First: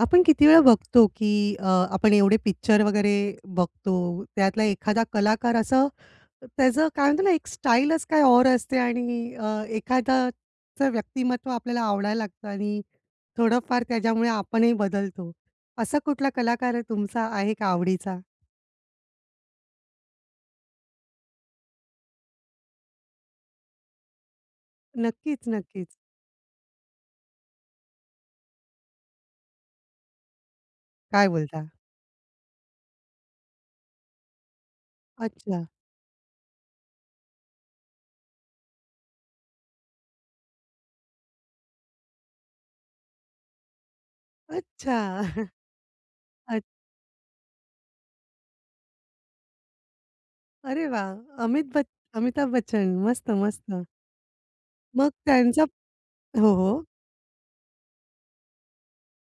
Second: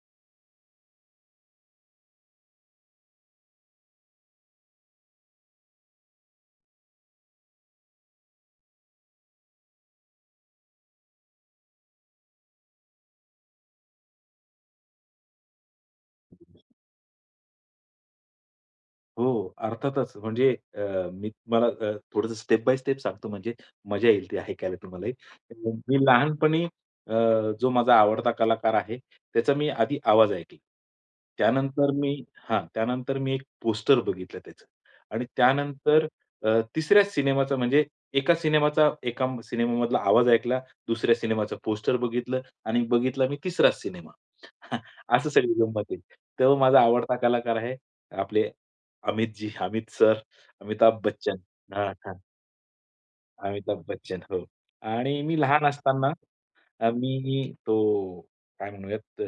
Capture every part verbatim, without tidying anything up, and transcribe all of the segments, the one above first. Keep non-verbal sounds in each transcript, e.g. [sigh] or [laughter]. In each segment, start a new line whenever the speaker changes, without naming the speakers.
आपण किती वेळा बघतो, की अ, आपण एवढे पिक्चर वगैरे बघतो त्यातला एखादा कलाकार असं, त्याचं काय म्हणतात ना एक स्टाईलच काही और असते आणि अ, एखाद्याचं व्यक्तिमत्त्व आपल्याला आवडायला लागतं आणि थोडंफार त्याच्यामुळे आपणही बदलतो. असा कुठला कलाकार आहे तुमचा आहे का आवडीचा?
हो, हो. अर्थातच. म्हणजे अ, मी तुम्हाला अ, थोडंसं स्टेप-बाय-स्टेप सांगतो म्हणजे मजा येईल ते ऐकायला तुम्हालाही.
नक्कीच,
[unintelligible]
नक्कीच.
मी लहानपणी अ, जो माझा आवडता कलाकार आहे त्याचा मी आधी आवाज ऐकला.
काय बोलता?
त्यानंतर मी हां. त्यानंतर मी एक पोस्टर बघितलं त्याचं. आणि
अच्छा.
त्यानंतर अ, तिसऱ्या सिनेमाचा म्हणजे, एका सिनेमाचा एका सिनेमामधला आवाज ऐकला, दुसऱ्या सिनेमाचं पोस्टर बघितलं आणि बघितला मी तिसराच सिनेमा. [chuckles]
अच्छा!
असं
[chuckles]
सगळी गंमत आहे. तेव्हा
अ
माझा आवडता कलाकार आहे, आपले अमितजी, अमित सर,
अरे
अमिताभ
वाह!
बच्चन.
अमित ब
हां, हां.
अमिताभ बच्चन.
अमिताभ
मस्त-मस्त.
बच्चन. हो.
मग
आणि मी
त्यांचा
लहान असताना,
हो, हो.
अ, मी, तो काय म्हणूयात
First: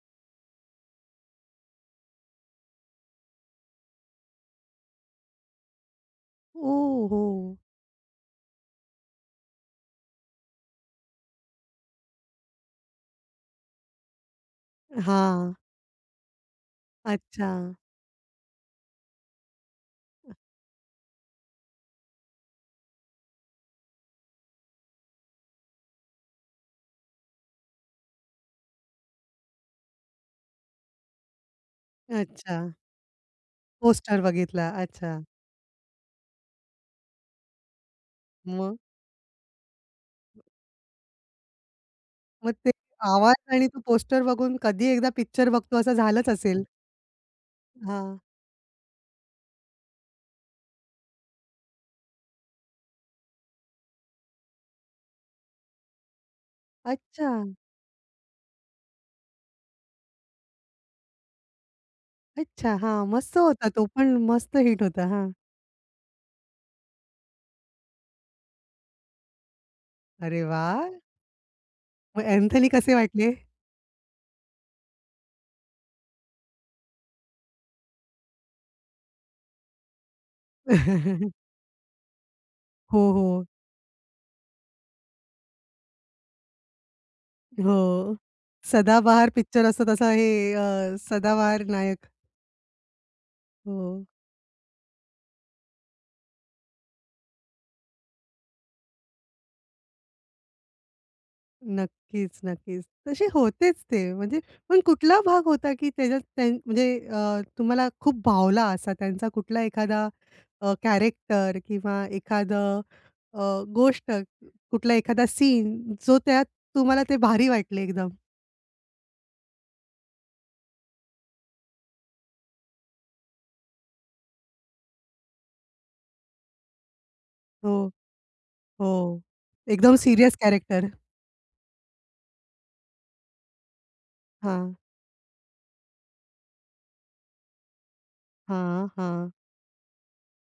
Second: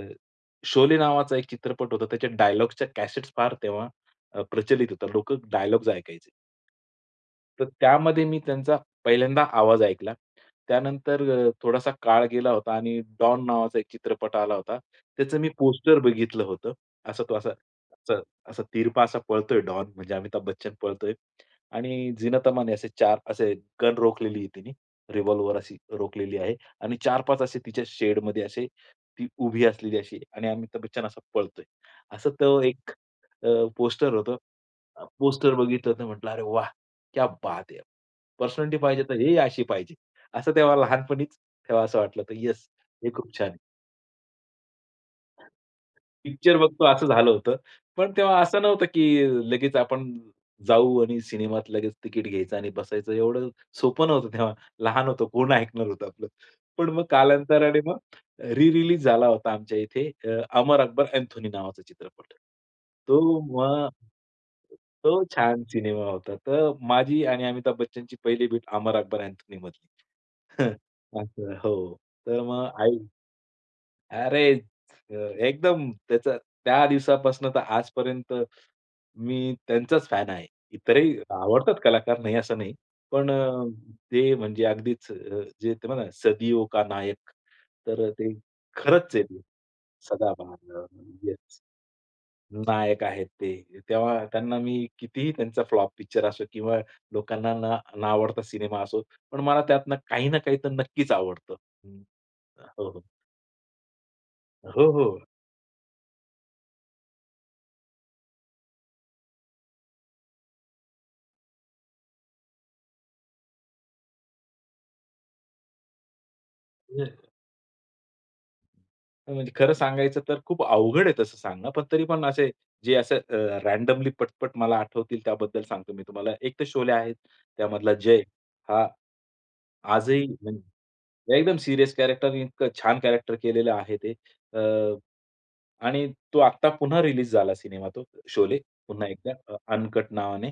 शोले नावाचा एक चित्रपट होता त्या डायलॉग च्या कॅसेटस् फार तेव्हा प्रचलित अ, होता लोकं डायलॉग्स ऐकायचे.
ओ हो!
तर त्यामध्ये मी त्यांचा पहिल्यांदा आवाज ऐकला. त्यानंतर अ, थोडासा काळ गेला होता आणि डॉन नावाचा एक चित्रपट आला होता. त्याचं मी
हां.
पोस्टर बघितलं होतं. असं तो असा,
अच्छा.
असा असा, तिरपा असा पळतोय डॉन म्हणजे अमिताभ बच्चन पळतोय. आणि झीनत अमानने असे चार असे, गन रोखलेली आहे तिने, रिव्हॉल्वर अशी रोखलेली आहे. आणि चार-पाच असे तिच्या शेडमध्ये असे, ती उभी असलेली अशी आणि अमिताभ बच्चन असा पळतोय, असं तो
अच्छा.
एक अ, पोस्टर
पोस्टर
होतं.
बघितला. अच्छा.
पोस्टर बघितलं तर म्हंटलं "अरे वाह! क्या बात है! पर्सनॅलिटी
मग?
पाहिजे तर हे अशी पाहिजे." असं तेव्हा लहानपणीच तेव्हा असं वाटलं होतं.
मग
येस
ते,
हे
आवाज
खूप छान आहे.
आणि तो पोस्टर बघून कधी एकदा पिक्चर बघतो असं झालंच
पिक्चर
असेल.
बघतो असं झालं होतं, पण
हां.
तेव्हा असं नव्हतं, की लगेच आपण जाऊ आणि सिनेमात लगेच तिकीट घ्यायचं आणि बसायचं एवढं सोपं नव्हतं तेव्हा. लहान होतो कोण ऐकणार होतं आपलं. पण मग
अच्छा.
कालांतराने मग रि-रिलीज झाला होता आमच्या इथे अ, अमर अकबर-अँथोनी नावाचा चित्रपट.
अच्छा. हां, मस्त
तो
होता तो
मग,
पण मस्त हिट होता.
तो
हां.
छान सिनेमा होता. तर माझी आणि अमिताभ बच्चनची पहिली भेट अमर-अकबर-अँथोनी मधली.
अरे
[chuckles]
वाह!
असं हो.
मग
तर मग
अँथोनी कसे
आई
वाटले?
अरे, एकदम त्याचा त्या दिवसापासून तर आजपर्यंत, मी त्यांचाच फॅन आहे. इतरही
[laughs]
आवडतात कलाकार नाही असं नाही.
हो,
पण
हो.
अ, ते म्हणजे अगदीच जे ते म्हणातात ना सदियो का नायक
हो.
तर ते खरंच आहे
सदाबहार
ते.
पिक्चर असतो तसा हे,
सदाबहार अ,
अ,
येस,
सदाबहार नायक.
नायक आहेत ते,
हो.
तेव्हा त्यांना मी कितीही त्यांचा फ्लॉप पिक्चर असो किंवा लोकांना न न आवडता सिनेमा असो, पण मला त्यातनं काही ना काही तर नक्कीच आवडतं. [unintelligible]
नक्कीच, नक्कीच.
हो, हो.
तसे होतेच ते म्हणजे पण
हो, हो.
कुठला भाग होता, की त्याच्यात त्यां म्हणजे अ, तुम्हाला खूप भावला असा त्यांचा कुठला एखादा, अ, कॅरेक्टर किंवा एखादं अ, गोष्ट कुठला एखादा सीन, जो त्यात तुम्हाला ते
[unintelligible]
भारी वाटले एकदम?
अ, म्हणजे खरं सांगायचं तर खूप अवघड आहे तसं सांगण. पण तरी पण असे, जे असे अ, रॅन्डमली पटपट मला आठवतील त्याबद्दल सांगतो मी तुम्हाला. एक तर शोले आहे,
हो.
त्यामधला जय हा,
हो. एकदम
आजही
सिरियस
हं,
कॅरक्टर.
एकदम एकदम सिरियस कॅरक्टर इतकं छान कॅरक्टर केलेलं आहे ते.
हां.
अ, आणि तो आत्ता पुन्हा रीलीज झाला सिनेमा तो शोले
हां,
पुन्हा एकदा
हां.
अ, अनकट नावाने.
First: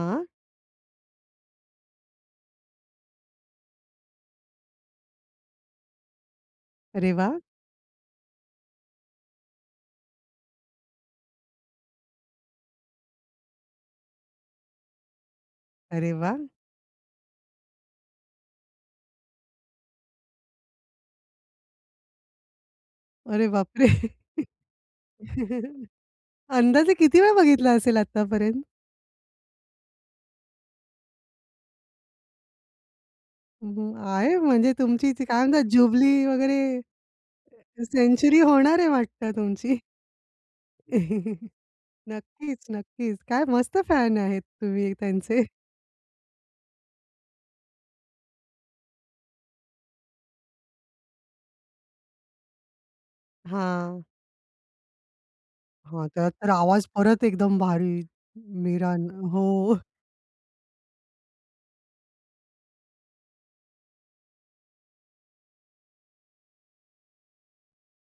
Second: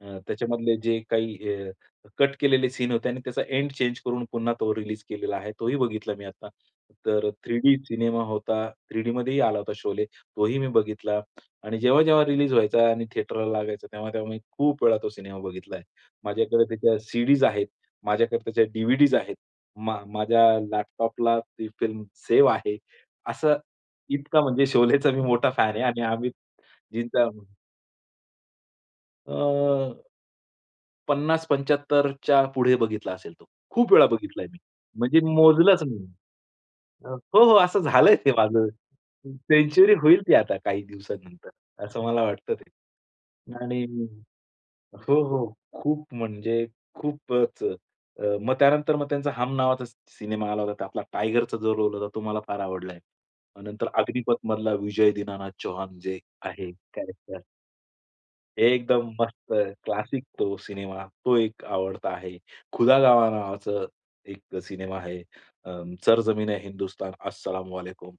अ, त्याच्यामधले जे काही अ, कट केलेले सीन होते आणि त्याचा एंड चेंज करून पुन्हा तो रिलीज केलेला आहे तोही बघितला मी आता.
अरे
तर
वा!
थ्री डी सिनेमा होता थ्री डीमध्येही आला होता शोले, तोही मी बघितला आणि जेव्हा-जेव्हा रिलीज व्हायचा आणि थेटरला लागायचा तेव्हा-तेव्हा मी खूप वेळा तो सिनेमा बघितला आहे.
अरे वा!
माझ्याकडे त्या सी-डीज आहेत माझ्याकडे त्या डी-व्ही-डीज आहेत. मा माझ्या लॅपटॉपला ती फिल्म सेव्ह आहे,
अरे
असं
बापरे!
इतका म्हणजे शोलेचा मी मोठा फॅन आहे आणि आम्ही
अंदाजे किती
जिता
वेळा
[unintelligible]
बघितला असेल आतापर्यंत?
अ पन्नास पंच्याहत्तर च्या पुढे बघितला असेल तो,
हं,
खूप
हं.
वेळा
आहे
बघितला मी.
म्हणजे तुमची
म्हणजे
ती काय म्हणतात,
मोजलच नाही मी.
जुबली वगैरे.
अ, हो, हो. असं झालंय ते
सेंचुरी
माझं
होणार आहे वाटतं
हं,
तुमची.
सेंच्युरी होईल ती आता काही दिवसानंतर,
[chuckles]
असं मला वाटतं
नक्कीच,
ते.
नक्कीच. काय मस्त
आणि
फॅन आहेत तुम्ही
हो, हो.
त्यांचे.
खूप म्हणजे खूपच अ, अ, मग त्यानंतर मग त्यांचा हम नावाचा सिनेमा आला होता. आपला टायगरचा जो रोल होता तो मला फार आवडला आहे. अ, नंतर
हां.
अग्निपथ मधला विजय दीनानाथ चौहान
हां.
जे
त्यात तर
आहे
आवाज परत
कॅरेक्टर.
एकदम भारी
एकदम
मिरान. हो.
मस्त
[chuckles]
क्लासिक तो सिनेमा. तो एक आवडता आहे. खुदा गवाह नावाचं, एक सिनेमा आहे, अं, सर जमीन आहे हिंदुस्तान अस्सलाम वालेकुम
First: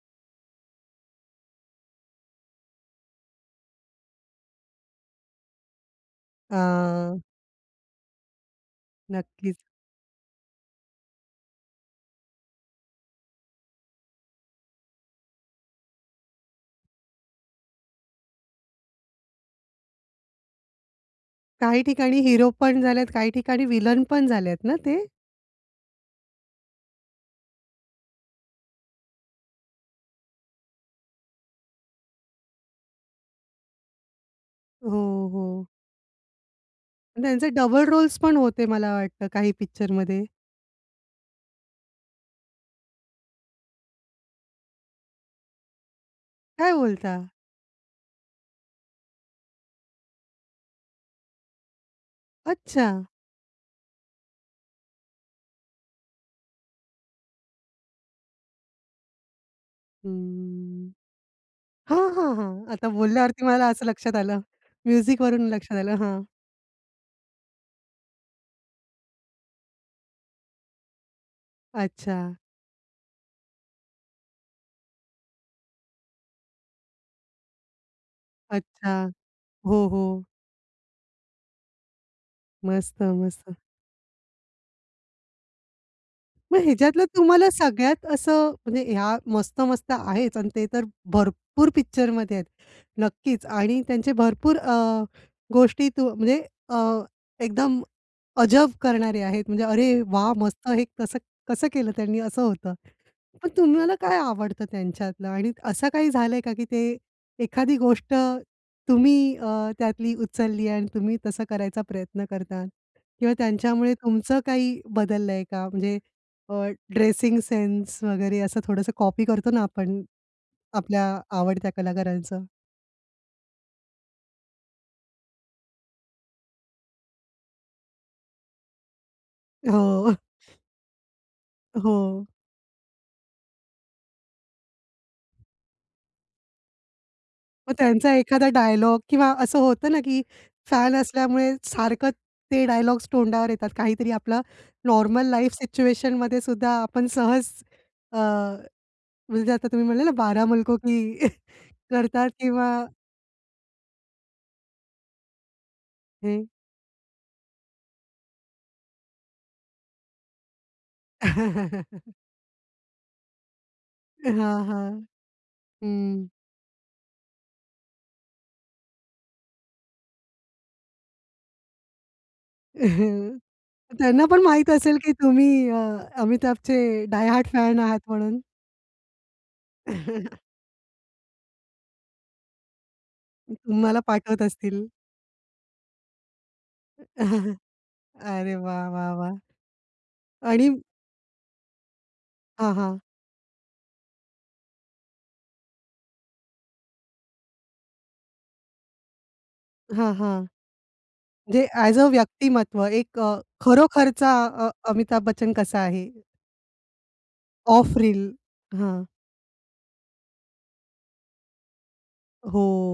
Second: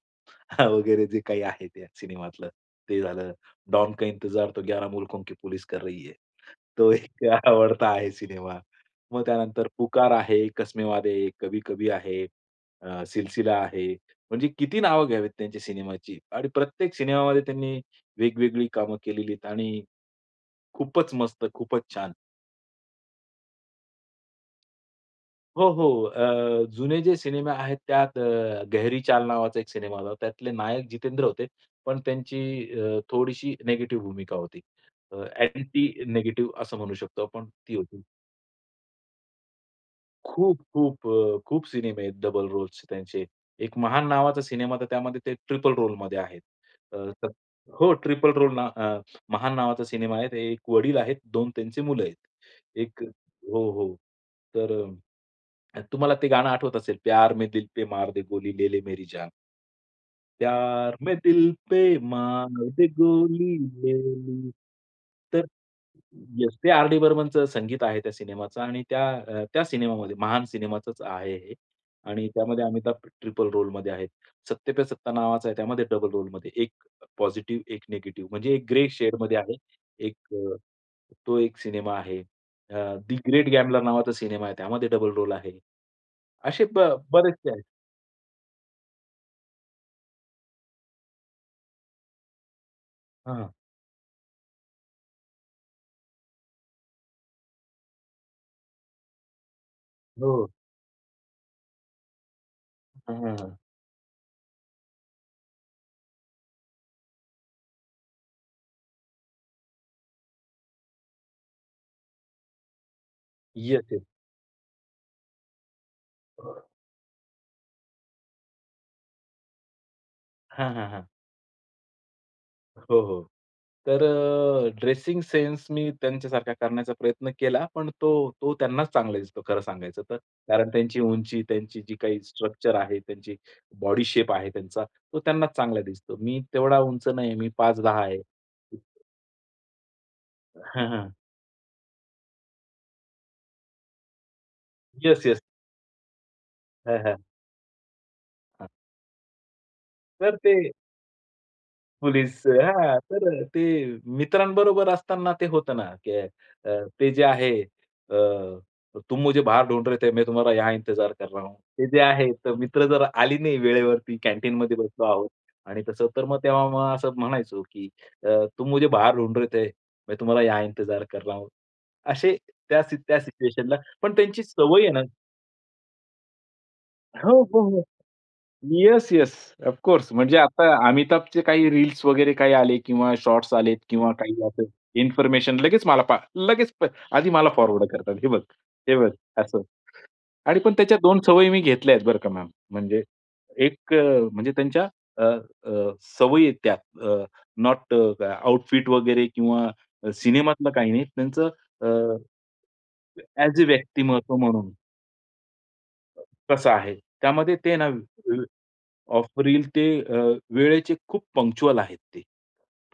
वगैरे जे काही आहे ते सिनेमातलं ते झालं. डॉन का इंतजार तो ग्यारह मुल्कों, की पुलिस कर रही है. तो
हां.
एक आवडता आहे सिनेमा. मग
नक्कीच.
त्यानंतर पुकार आहे, कसमे वादे, कभी कभी आहे, अ, सिलसिला आहे. म्हणजे किती नावं घ्यावेत त्यांच्या सिनेमाची आणि प्रत्येक सिनेमामध्ये त्यांनी वेगवेगळी कामं केलेली आहेत आणि खूपच मस्त
काही
खूपच छान.
ठिकाणी हीरो पण झाले, काही ठिकाणी विलन पण झाल्यात ना ते?
हो, हो, अ, जुने जे सिनेमा आहेत त्यात अ, गेहरी चाल नावाचा एक सिनेमा आला होता. त्यातले नायक जितेंद्र होते, पण त्यांची अ, थोडीशी नेगेटिव्ह भूमिका होती. अ,
हो, हो.
ॲक्टिंग नेगेटिव्ह असं म्हणू शकतो आपण
त्यांचे
ती
डबल
होती.
रोल्स पण होते मला वाटतं काही पिक्चरमध्ये.
खूप, खूप अ, खूप सिनेमे आहेत डबल रोल्स चे त्यांचे. एक महान नावाचा सिनेमा तर त्यामध्ये ते ट्रिपल रोल मध्ये आहे.
काय
अ
बोलता?
हो, ट्रिपल रोल ना अ, महान नावाचा सिनेमा आहे, ते एक वडील आहेत, दोन त्यांची मुलं आहेत. एक
अच्छा!
हो, हो. तर अ, अ, तुम्हाला ते गाणं आठवत असेल, प्यार में दिल पे मार दे गोली, ले ले मेरी जान.
हं.
प्यार में दिल पे
हां, हां,
मार
हां.
दे
आता बोलल्यावरती
गोली
मला असं
ले
लक्षात आलं.
ले,
म्युजिक
तर
वरून लक्षात आलं हां.
येस, ते आर. डी. बर्मनचं संगीत आहे त्या सिनेमाचं आणि त्या अ, त्या सिनेमामध्ये महान सिनेमाचाच आहे हे आणि
अच्छा.
त्यामध्ये अमिताभ ट्रिपल रोल मध्ये आहे. सत्ते पे सत्ता नावाचा आहे त्यामध्ये डबल रोल मध्ये एक पॉझिटिव्ह, एक नेगेटिव्ह म्हणजे एक ग्रे
अच्छा.
शेड मध्ये आहे.
हो,
एक
हो.
अ, तो एक सिनेमा आहे. अ,
मस्त!
दि ग्रेट
मस्त!
ग्यामलर नावाचा सिनेमा आहे त्यामध्ये डबल रोल आहे.
मग
असे ब
ह्याच्यातलं तुम्हाला
बरेचसे आहेत.
सगळ्यात असं म्हणजे ह्या मस्त-मस्त आहेच आणि ते तर भरपूर पिक्चरमध्ये आहेत. नक्कीच
हां.
आणि त्यांचे भरपूर अ, गोष्टीतून म्हणजे अ, एकदम, अजब करणारे आहेत म्हणजे अरे वाह!
हो.
मस्त हे कसं कसं केलं त्यांनी? असं होतं. पण
हां.
तुम्हाला काय आवडतं त्यांच्यातलं? आणि असं काही झालंय का की ते एखादी गोष्ट तुम्ही अ, त्यातली उचलली आणि तुम्ही तसं करायचा प्रयत्न करतात किंवा त्यांच्यामुळे
येस-येस.
तुमचं काही बदललंय का? म्हणजे अ, ड्रेसिंग सेन्स वगैरे असं थोडंसं कॉपी करतो ना आपण,
हां, हां,
आपल्या
हां.
आवडत्या कलाकारांचं?
हो, हो. तर अ, ड्रेसिंग सेन्स मी त्यांच्यासारखा करण्याचा प्रयत्न केला पण तो तो त्यांनाच चांगला दिसतो खरं सांगायचं
हो.
तर.
[chuckles]
कारण त्यांची उंची, त्यांची जी काही
हो.
स्ट्रक्चर आहे, त्यांची बॉडी शेप आहे त्यांचा, तो त्यांनाच चांगला दिसतो. मी तेवढा उंच नाही आहे, मी
मग
पाच दहा
त्यांचा
आहे.
एखादा डायलॉग किंवा असं होतं ना, की
हां,
फॅन
हां.
असल्यामुळे सारखं ते डायलॉग्स तोंडावर येतात. काहीतरी आपलं नॉर्मल
येस-येस.
लाईफ सिच्युएशन मध्येसुद्धा
हां,
आपण
हां.
सहज अ,
हं.
म्हणजे आता तुम्ही म्हणले ना,
तर
बारह
ते
मुलकों की [chuckles] करतात
पुलिस
किंवा
हां. तर अ, ते मित्रांबरोबर असताना ते होतं ना, की
हे.
अ, ते जे आहे अ, तुम मुझे बाहर ढूंढ रहे थे, मैं तुम्हाला यहाँ इंतजार कर रहा हूँ. ते जे
[chuckles]
आहे तर मित्र जर आली नाही वेळेवरती
हां,
कँटीनमध्ये बसलो
हां,
आहोत आणि तसं तर
हं.
मग तेव्हा मला असं म्हणायचो की अ, तुम मुझे बाहर ढूंढ रहे थे, मैं तुम्हाला या इंतजार कर रहा हूँ. असे त्या सी त्या
[chuckles]
सिच्युएशनला पण
त्यांना पण
त्यांची
माहीत
सवय आहे
असेल
ना
की तुम्ही अ, अमिताभचे डाय
हो,
हार्ट
हो,
फॅन
हो.
आहात म्हणून.
Yes, yes. Of course. म्हणजे
[chuckles]
आता अमिताभचे काही रील्स वगैरे काही आले किंवा शॉट्स आलेत
तुम्हाला
किंवा
पाठवत
काही
असतील?
इन्फॉर्मेशन लगेच मला पाठ लगेच प आधी मला
[chuckles]
फॉरवर्ड करतात. हे बघ,
अरे वाह!
हे बघ,
वाह! वाह!
असं आणि
आणि
पण त्याच्या दोन सवयी मी घेतल्या आहेत बरं का मॅम,
हां, हां.
म्हणजे एक अ, म्हणजे त्यांच्या अ, अ, सवयी आहेत त्या अ, नोट अ, आउटफिट वगैरे किंवा
हां, हां.
सिनेमातलं काही नाही त्यांचं
जे
अ,
ॲज अ
अ,
व्यक्तिमत्व एक अ,
ॲज अ
खरोखरचा
व्यक्तिमत्व
अ,
म्हणून.
अमिताभ बच्चन कसा आहे?
तसं आहे. त्यामध्ये ते ना
ऑफ रील,
अ,
हां.
ऑफ रील ते अ, वेळेचे खूप पंक्चुअल आहेत ते.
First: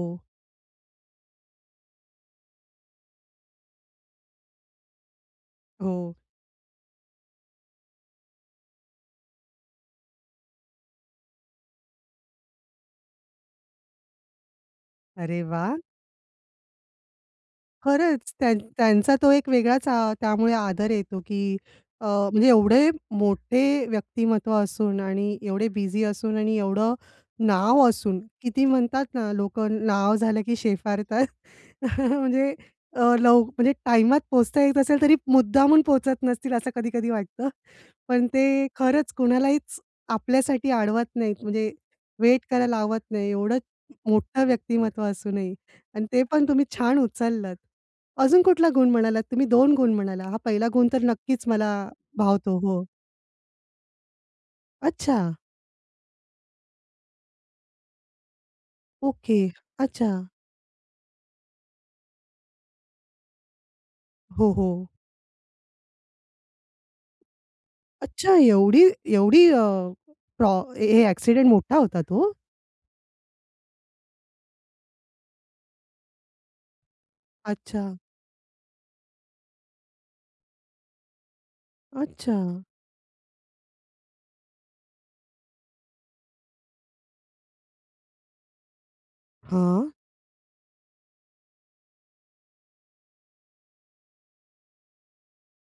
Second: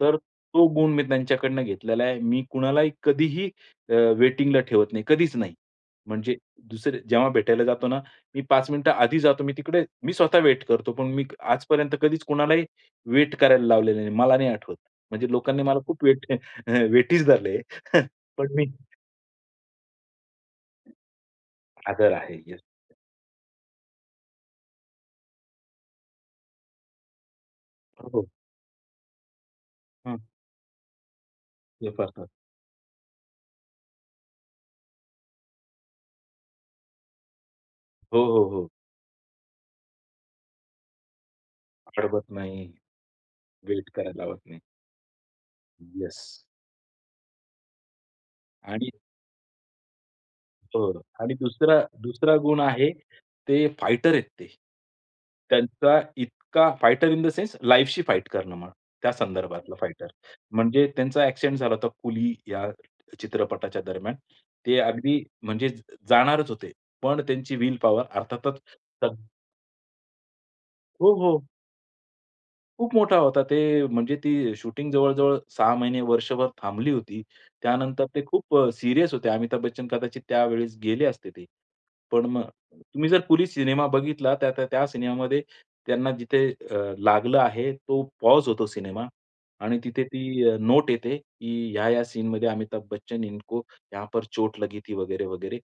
तर तो गुण मी त्यांच्याकडनं घेतलेला आहे. मी कुणालाही कधीही अ, वेटिंगला ठेवत नाही कधीच नाही.
हो.
म्हणजे दुसरे जेव्हा भेटायला जातो ना, मी पाच मिनिटं आधी जातो मी तिकडे मी स्वतः वेट करतो पण मी आजपर्यंत कधीच कोणालाही वेट करायला लावलेलं नाही, मला नाही आठवत. म्हणजे
अरे
लोकांनी
वाह!
मला खूप वेट अ, वेटीज धरले आहे,
खरंच,
पण
त्यां
मी
त्यांचा तो एक वेगळाच अ, त्यामुळे आदर येतो, की अ,
आदर आहे,
म्हणजे
येस.
एवढे मोठे व्यक्तिमत्त्व असून आणि एवढे बिझी असून आणि एवढं नाव
हो,
असून,
हो.
किती म्हणतात ना, लोकं नाव
हं.
झालं की शेफारतात अ,
शेफारतात.
म्हणजे अ, लव म्हणजे टाईमात पोहचता येत असेल तरी मुद्दामून पोहचत नसतील असं कधी-कधी वाटतं.
हो,
पण
हो,
ते
हो.
खरंच कुणालाहीच आपल्यासाठी अडवत नाहीत म्हणजे
अडवत
वेट
नाही.
करायला लावत नाही एवढं
वेट करायला लावत
मोठं
नाही.
व्यक्तिमत्व असूनही आणि ते
येस.
पण तुम्ही छान उचललात. अजून कुठला
आणि
गुण म्हणालात, तुम्ही दोन गुण म्हणालात. हा पहिला गुण
हो
तर
आणि
नक्कीच मला
दुसरा दुसरा
भावतो
गुण
हो.
आहे ते फायटर आहेत ते.
अच्छा!
त्यांचा इतका fighter in the sense life शी फाइट करणं म्हणा, त्या
ओके,
संदर्भातला फाइटर.
अच्छा!
म्हणजे त्यांचा ॲक्सिडेंट झाला होता कुली या चित्रपटाच्या दरम्यान,
हो,
ते
हो.
अगदी म्हणजे ज जाणारच होते पण त्यांची विल पॉवर
अच्छा!
अर्थातच
एवढी
तक
एवढी अ, प्रो हे हे
हो, हो.
ॲक्सिडेंट मोठा होता तो?
खूप मोठा होता ते म्हणजे ती शूटिंग जवळ-जवळ सहा महिने-वर्षभर थांबली होती.
अच्छा.
त्यानंतर ते खूप अ, सीरियस होते अमिताभ बच्चन कदाचित त्यावेळेस गेले असते ते. पण मग
अच्छा!
तुम्ही जर कुली सिनेमा बघितला त्या त्या त्या सिनेमामध्ये त्यांना जिथे अ, लागलं आहे तो पॉज होतो सिनेमा आणि
हां?
तिथे ती अ, नोट येते, की ह्या-ह्या सीनमध्ये अमिताभ बच्चन इनको यहाँ पर चोट लगी थी वगैरे-वगैरे.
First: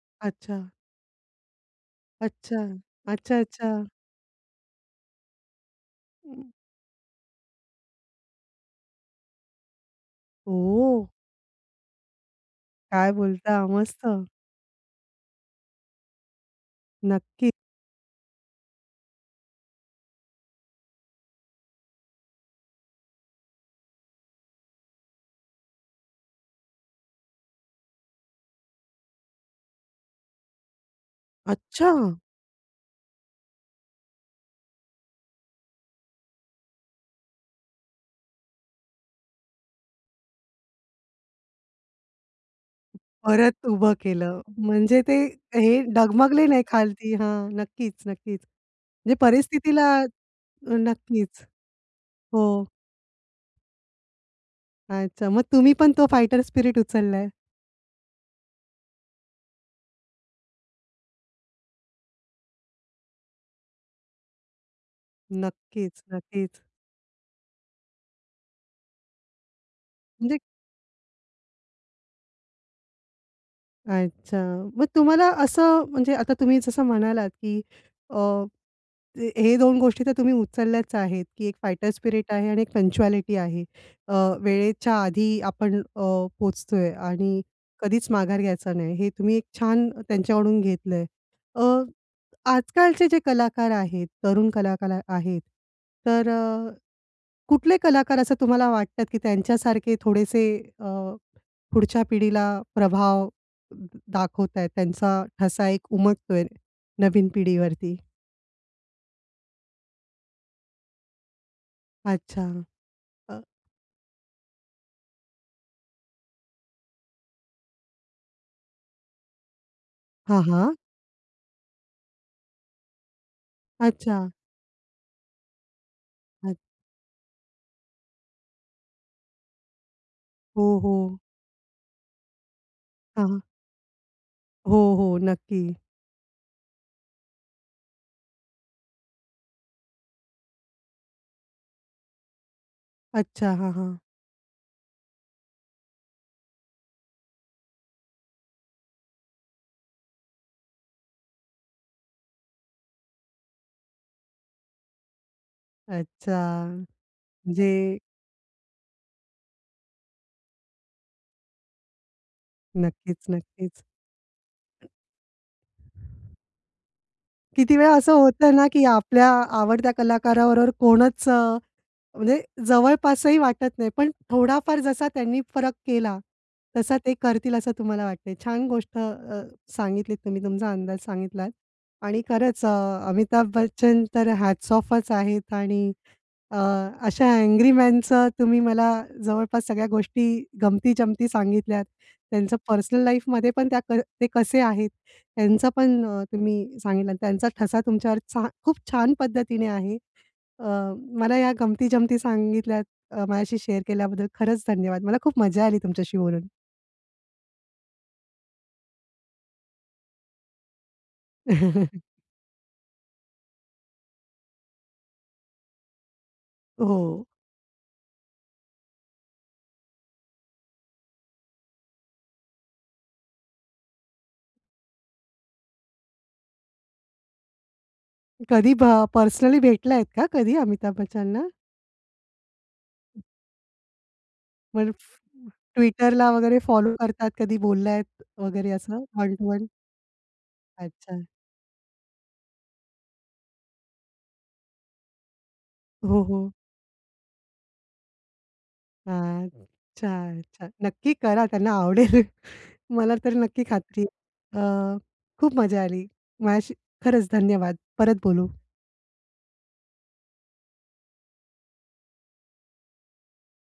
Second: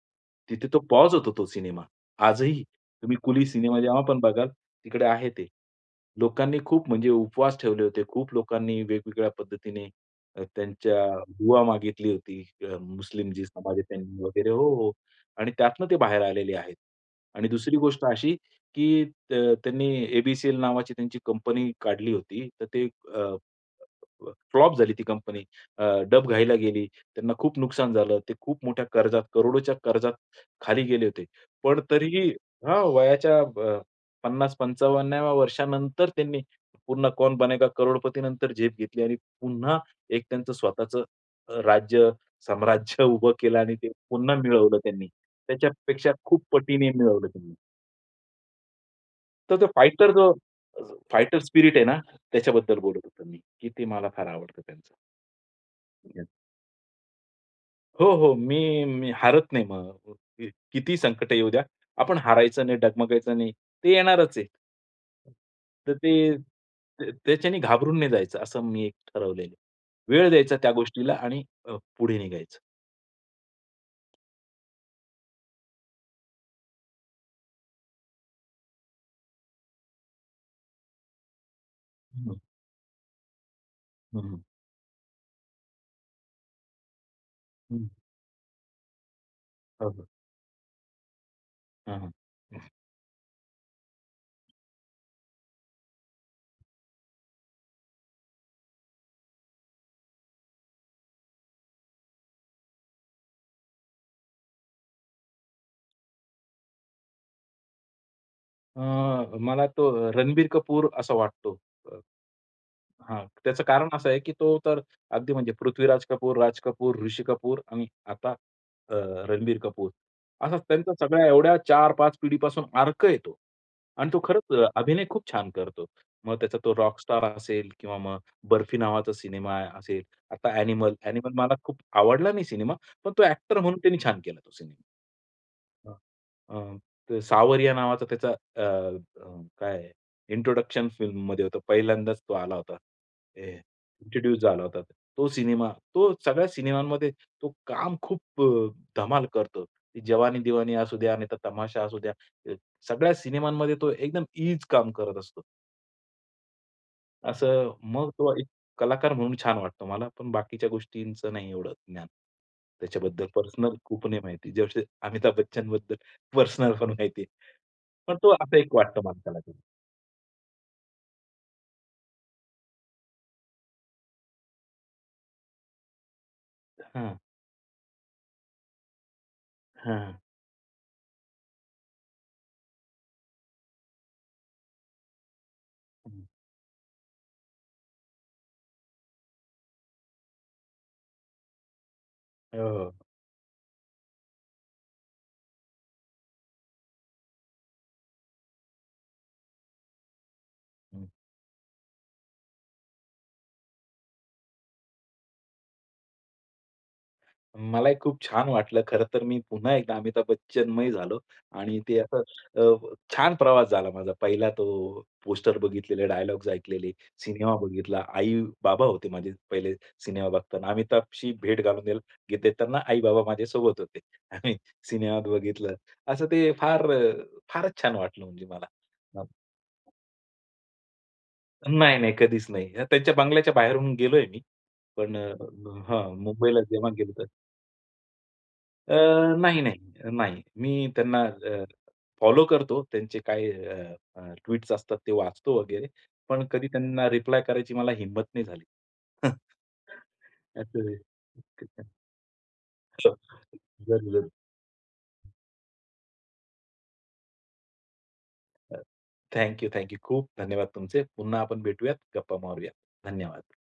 तिथे
अच्छा.
तो पॉज होतो तो सिनेमा.
अच्छा.
आजही. तुम्ही
अच्छा,
कुली सिनेमा
अच्छा.
जेव्हा पण बघाल, तिकडे आहे ते.
हं.
लोकांनी खूप म्हणजे उपवास ठेवले होते. खूप लोकांनी वेगवेगळ्या पद्धतीने अ, त्यांच्या
ओह!
दूवा मागितली होती. अ,
काय
मुस्लिम जी
बोलता?
समाज आहे त्यांनी
मस्त!
वगैरे हो, हो. आणि त्यातनं ते बाहेर आलेले आहेत. आणि
नक्की
दुसरी गोष्ट अशी, की अ, त्यांनी ए-बी-सी-एल नावाची त्यांची कंपनी काढली होती तर ते अ, अ, फ्लॉप झाली ती कंपनी अ, डबघाईला गेली. त्यांना खूप नुकसान झालं. ते खूप मोठ्या कर्जात, करोडोच्या कर्जात, खाली गेले होते. पण
अच्छा!
तरीही हां, वयाच्या अ, पन्नास पंचावन्नाव्या वर्षानंतर त्यांनी पुन्हा कौन बनेगा करोडपतीनंतर झेप घेतली आणि पुन्हा एक त्यांचं स्वतःचं राज्य, साम्राज्य उभं केलं
परत
आणि ते
उभं
पुन्हा
केलं.
मिळवलं
म्हणजे
त्यांनी
ते हे
त्याच्यापेक्षा खूप
डगमगले नाही
पटीने
खालती
मिळवलं
हां,
त्यांनी.
नक्कीच-नक्कीच म्हणजे
तर तो
परिस्थितीला
फाईटर जो, फाईटर
नक्कीच.
स्पिरीट आहे ना,
हो.
त्याच्याबद्दल बोलत होतो मी. की ते मला फार आवडतं त्यांचं.
अच्छा, मग तुम्ही पण तो
ठीक आहे.
फाईटर स्पिरीट उचलाय?
हो, हो. मी मी हारत नाही मग. किती संकट येऊ द्या आपण हारायचं नाही, डगमगायचं नाही, ते येणारच आहे. तर
नक्कीच,
ते
नक्कीच.
त्या त्याच्याने घाबरून नाही जायचं, असं मी ठरवलेलं आहे. वेळ
म्हणजे
द्यायचा त्या गोष्टीला आणि अ, पुढे निघायचं.
अच्छा. मग तुम्हाला असं म्हणजे आता तुम्ही जसं म्हणालात की अ, हे दोन गोष्टी तर तुम्ही उचलल्याच आहेत, की एक फायटर
हं,
स्पिरिट
हं.
आहे आणि एक पंक्चुअलिटी आहे. अ,
हं, हं.
वेळेच्या आधी आपण अ, पोहोचतोय आणि
हं.
कधीच माघार घ्यायचा नाही, हे तुम्ही एक
हो,
छान
हो.
त्यांच्याकडून घेतलंय. अ,
हां, हां.
आजकालचे जे कलाकार आहेत, तरुण कला कलाकार आहेत, तर अ, कुठले कलाकार असं तुम्हाला वाटतात की त्यांच्यासारखे थोडेसे अ, पुढच्या पिढीला प्रभाव दाखवताहेत, त्यांचा ठसा एक उमटतोय नवीन पिढीवरती?
अ, मला तो रणबीर कपूर असा वाटतो, अ,
अच्छा.
हां.
अ
त्याचं कारण असं आहे की तो तर अगदी म्हणजे पृथ्वीराज कपूर, राज कपूर, ऋषी कपूर आणि आता अ, रणबीर कपूर.
हां,
असा
हां.
त्यांचा सगळ्या एवढ्या चार पाच पिढीपासून अर्क आहे तो आणि तो
अच्छा.
खरंच अभिनय खूप छान करतो. मग त्याचा
अच
तो रॉक स्टार असेल किंवा मग बर्फी नावाचा सिनेमा असेल, आता
हो,
ॲनिमल.
हो.
ॲनिमल मला खूप आवडला नाही सिनेमा, पण तो
हां, हां.
ॲक्टर म्हणून त्यांनी छान केला तो सिनेमा.
हो, हो. नक्की.
अ, अ, सावरिया नावाचा त्याचा अ, अ, काय इंट्रोडक्शन फिल्ममध्ये होतं. पहिल्यांदाच तो आला होता. हे
अच्छा. हां, हां.
इंट्रोड्यूस झाला होता. तो सिनेमा तो सगळ्या सिनेमांमध्ये तो काम खूप अ, धमाल करतो. जवानी दिवानी असू द्या, नाहीतर तमाशा असू द्या. अ, सगळ्या सिनेमांमध्ये तो एकदम ईज काम करत असतो.
अच्छा.
असं
म्हणजे
मग तो एक कलाकार म्हणून छान वाटतो मला, पण बाकीच्या गोष्टींचं नाही एवढं ज्ञान.
नक्कीच,
त्याच्याबद्दल पर्सनल
नक्कीच.
खूप नाही माहिती. जसे अमिताभ बच्चनबद्दल पर्सनलपण माहिती आहे.
किती वेळा असं
पण तो
होतं
असं
ना,
एक
की
वाटतो
आपल्या
माणसाला तरी.
आवडत्या कलाकाराबरोबर कोणच अ, म्हणजे जवळपासही वाटत नाही, पण थोडाफार जसा त्यांनी फरक केला, तसा ते
हां.
करतील असं तुम्हाला वाटतं आहे. छान गोष्ट अ,
हां,
सांगितलीत
हां.
तुम्ही तुमचा अंदाज सांगितलात. आणि खरंच अ, अमिताभ बच्चन तर हॅट्स ऑफच आहेत आणि
हं.
अ, अशा अँग्री मॅनचं तुम्ही मला जवळपास सगळ्या गोष्टी, गमती-जमती सांगितल्यात. त्यांचं
हो, हो.
पर्सनल लाईफमध्ये पण त्या क ते कसे आहेत त्यांचं पण तुम्ही सांगितला. त्यांचा ठसा तुमच्यावरचा खूप छान पद्धतीने आहे. अ,
हं.
मला या गमती-जमती सांगितल्यात अ, माझ्याशी शेअर केल्याबद्दल खरंच धन्यवाद. मला खूप मजा आली तुमच्याशी बोलून.
मलाही खूप छान वाटलं. खरं तर मी पुन्हा एकदा अमिताभ बच्चनमय झालो आणि ते
[chuckles]
असं अ, छान प्रवास झाला माझा पहिला तो पोस्टर बघितलेले, डायलॉग्स ऐकलेले,
हो.
सिनेमा बघितला. आई-बाबा होते माझे पहिले सिनेमा बघताना. अमिताभशी भेट घालून द्याल देताना, आई-बाबा माझ्यासोबत होते आणि सिनेमात बघितलं. असं ते फार फारच छान वाटलं म्हणजे मला
कधी भ
हां.
पर्सनली भेटला आहेत का कधी अमिताभ बच्चन ना?
नाही, नाही. कधीच नाही. त्यांच्या बंगल्याच्या बाहेरून गेलोय मी.
पण
पण अ हां,
Twitterला वगैरे
मुंबईला जेव्हा
फॉलो
गेलतो.
करतात, कधी बोललात वगैरे
अ,
असं वन टू
नाही,
वन?
नाही, नाही. मी
अच्छा.
त्यांना अ, फॉलो करतो. त्यांचे काय अ, अ, ट्वीट्स असतात ते वाचतो वगैरे,
हो,
पण
हो.
कधी त्यांना रिप्लाय करायची मला हिम्मत नाही झाली. हं.
हां. अच्छा, अच्छा.
असं आहे.
नक्की करा त्यांना
[unintelligible]
आवडेल. मला तरी नक्की खात्री आहे. अ,
[unintelligible]
खूप मजा आली. माझ्याशी खरंच धन्यवाद. परत बोलू.
[unintelligible] Thank you. Thank you. खूप धन्यवाद तुमचे. पुन्हा आपण भेटूयात. गप्पा मारूयात. धन्यवाद.